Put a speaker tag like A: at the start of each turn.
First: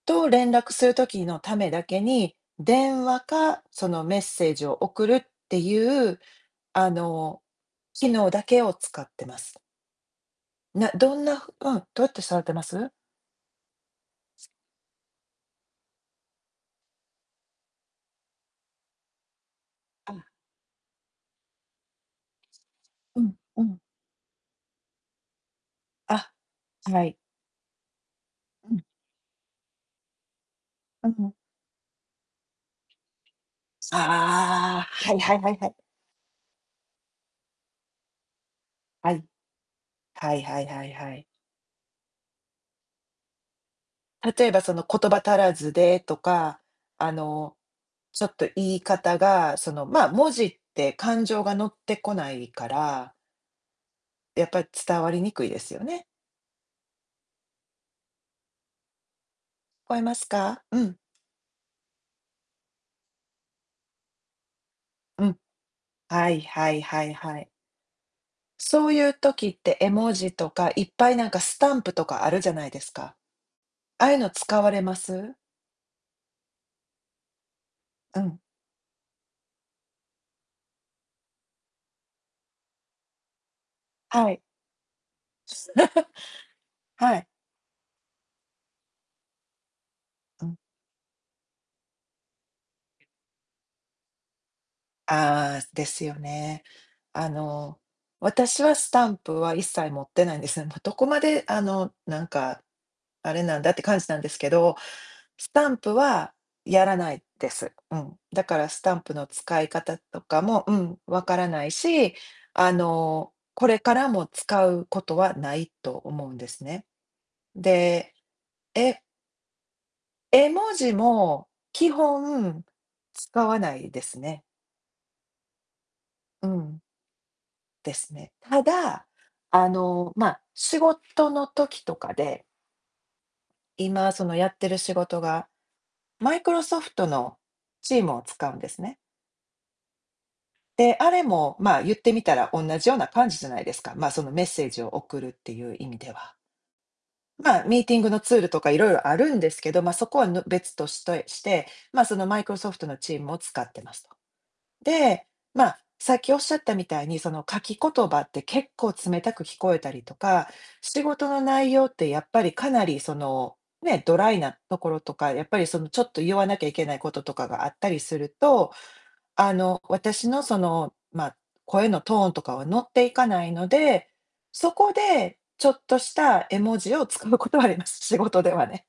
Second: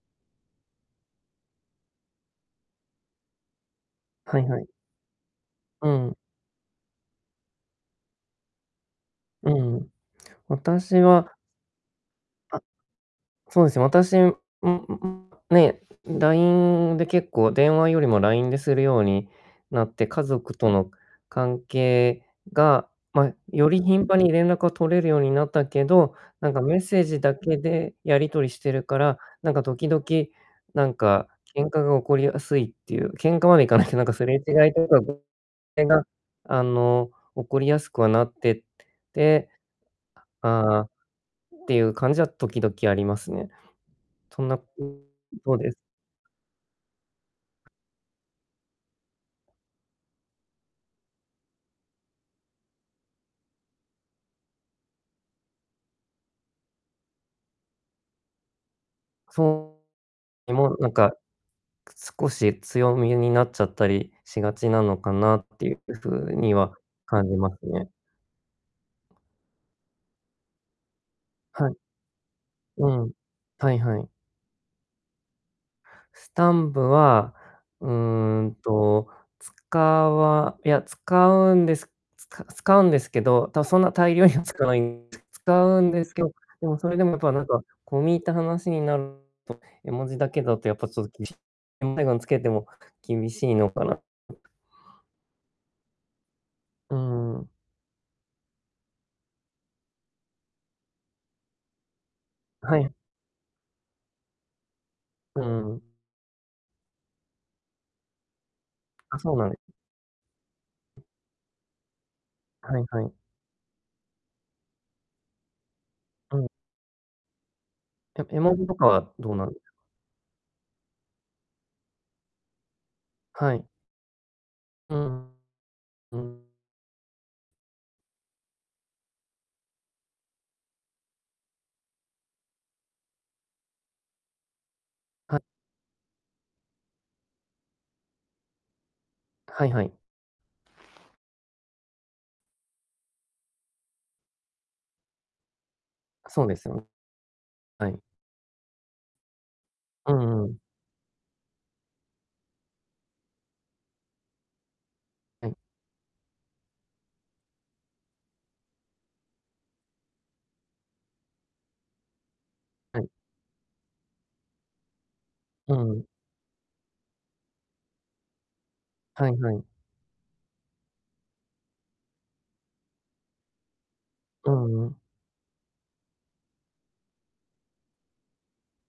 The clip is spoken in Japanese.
A: と連絡する時のためだけに、電話か、そのメッ
B: はい
A: セー
B: は
A: ジ
B: い。
A: を送るって
B: う
A: い
B: ん。
A: う、あの、機能だけを使ってま
B: う
A: す。
B: ん。
A: な
B: 私
A: どん
B: は
A: なうん、どうやって触って
B: あ、
A: ます？
B: そうですね、私んんんね、ラインで結構、電話よりもラインでするようになって、
A: う
B: 家
A: ん。
B: 族との関係が、
A: う
B: ま、
A: んう
B: よ
A: ん。
B: り頻繁に連絡が取れるようになったけど、
A: あ、
B: なんかメッセー
A: はい。
B: ジだけでやり取りして
A: うん。
B: るから、なんか時々、なん
A: うう
B: か
A: ん。
B: 喧嘩が起こりやすいっていう、喧嘩までいかなくて、なんかすれ違いと
A: ああ、
B: か
A: はいはいはいはい。
B: が、あの、起こりやすくはなって
A: はい。
B: て、
A: はいはいは
B: 「ああ」
A: いはい。
B: っていう感じは時々ありますね。そん
A: 例え
B: な
A: ばその 言葉足ら
B: とで
A: ず
B: す。
A: でとか、あの、ちょっと言い方がその、ま、文字って感情が乗ってこないからやっぱ伝わりにくいですよね。
B: そう。
A: 聞こえます
B: で
A: か？
B: も
A: う
B: なん
A: ん。
B: か、少し強めになっちゃったりしがちなのか
A: う
B: な
A: ん。
B: っていう
A: は
B: 風
A: い
B: に
A: は
B: は
A: いはい
B: 感じ
A: は
B: ま
A: い。
B: すね。
A: そういう時って、絵文字とかいっぱいなんかス
B: は
A: タ
B: い。
A: ンプとかあるじゃないで
B: う
A: す
B: ん。
A: か。
B: はいは
A: あ
B: い。
A: あいうの使われます？
B: スタンプは、う
A: うん。
B: ーんと、使わいや、使うんですつか使うんですけど、たそんな大量
A: は
B: に
A: い。
B: は使わいん使
A: す
B: うんですけどでもそれ でも、
A: はい。
B: ぱなんか、込み入った話になると、絵文字だけ
A: うん。
B: だとやっぱちょっと厳し つけても厳しいのかな。
A: ああ、ですよね。
B: うー
A: あ
B: ん。
A: の、私はスタンプは一切持ってないんですね。どどこまであの、なんか、
B: はい。
A: あれなんだって感じなんですけど、
B: う
A: スタン
B: ん。
A: プはやらないです。うん。だからスタンプ
B: あ、
A: の
B: そうなんで
A: 使い方とかも、うん、分からないし、あ
B: はいはい。
A: の、これからも使うことはないと思う
B: う
A: ん
B: ん。
A: ですね。で、
B: え、絵文字とか
A: え
B: はどうなん
A: 絵文字も基本使
B: は
A: わ
B: い。
A: ないですね。
B: うん。うん。
A: うん。ですね。ただ、あの、ま、仕事の時とかで今そのやってる仕事
B: は
A: が、マイクロソフトのチームを使うんですね。
B: はいはい。
A: で、あれも、まあ、言ってみたらおんなじ様な感じじゃないですか。ま、そのメッセージを送るっていう意味では。
B: そうですよん。
A: まあ、ミー
B: は
A: ティ
B: い。
A: ングのツールとかいろいろあるんですけど、ま、そ
B: う
A: こはぬ
B: んうん。
A: 別としとえして、ま、そのマイクロソフトのチームを使ってますと。で、
B: はい。
A: まあ、さっき仰ったみたいに、その書き言葉って結構冷たく聞こえたりとか、仕事の内容ってやっぱりかなり
B: はい。
A: その、ね、ドライなところとか、やっぱり
B: う
A: そのちょ
B: ん。
A: っと言わなきゃいけないこととかがあったりすると、
B: はい
A: あ
B: はい。
A: の、私のその、ま、声のトーンとかは乗っていかないので、
B: う
A: そ
B: ん
A: こ
B: う
A: でちょっとした絵文字を使うことはあります。仕事ではね。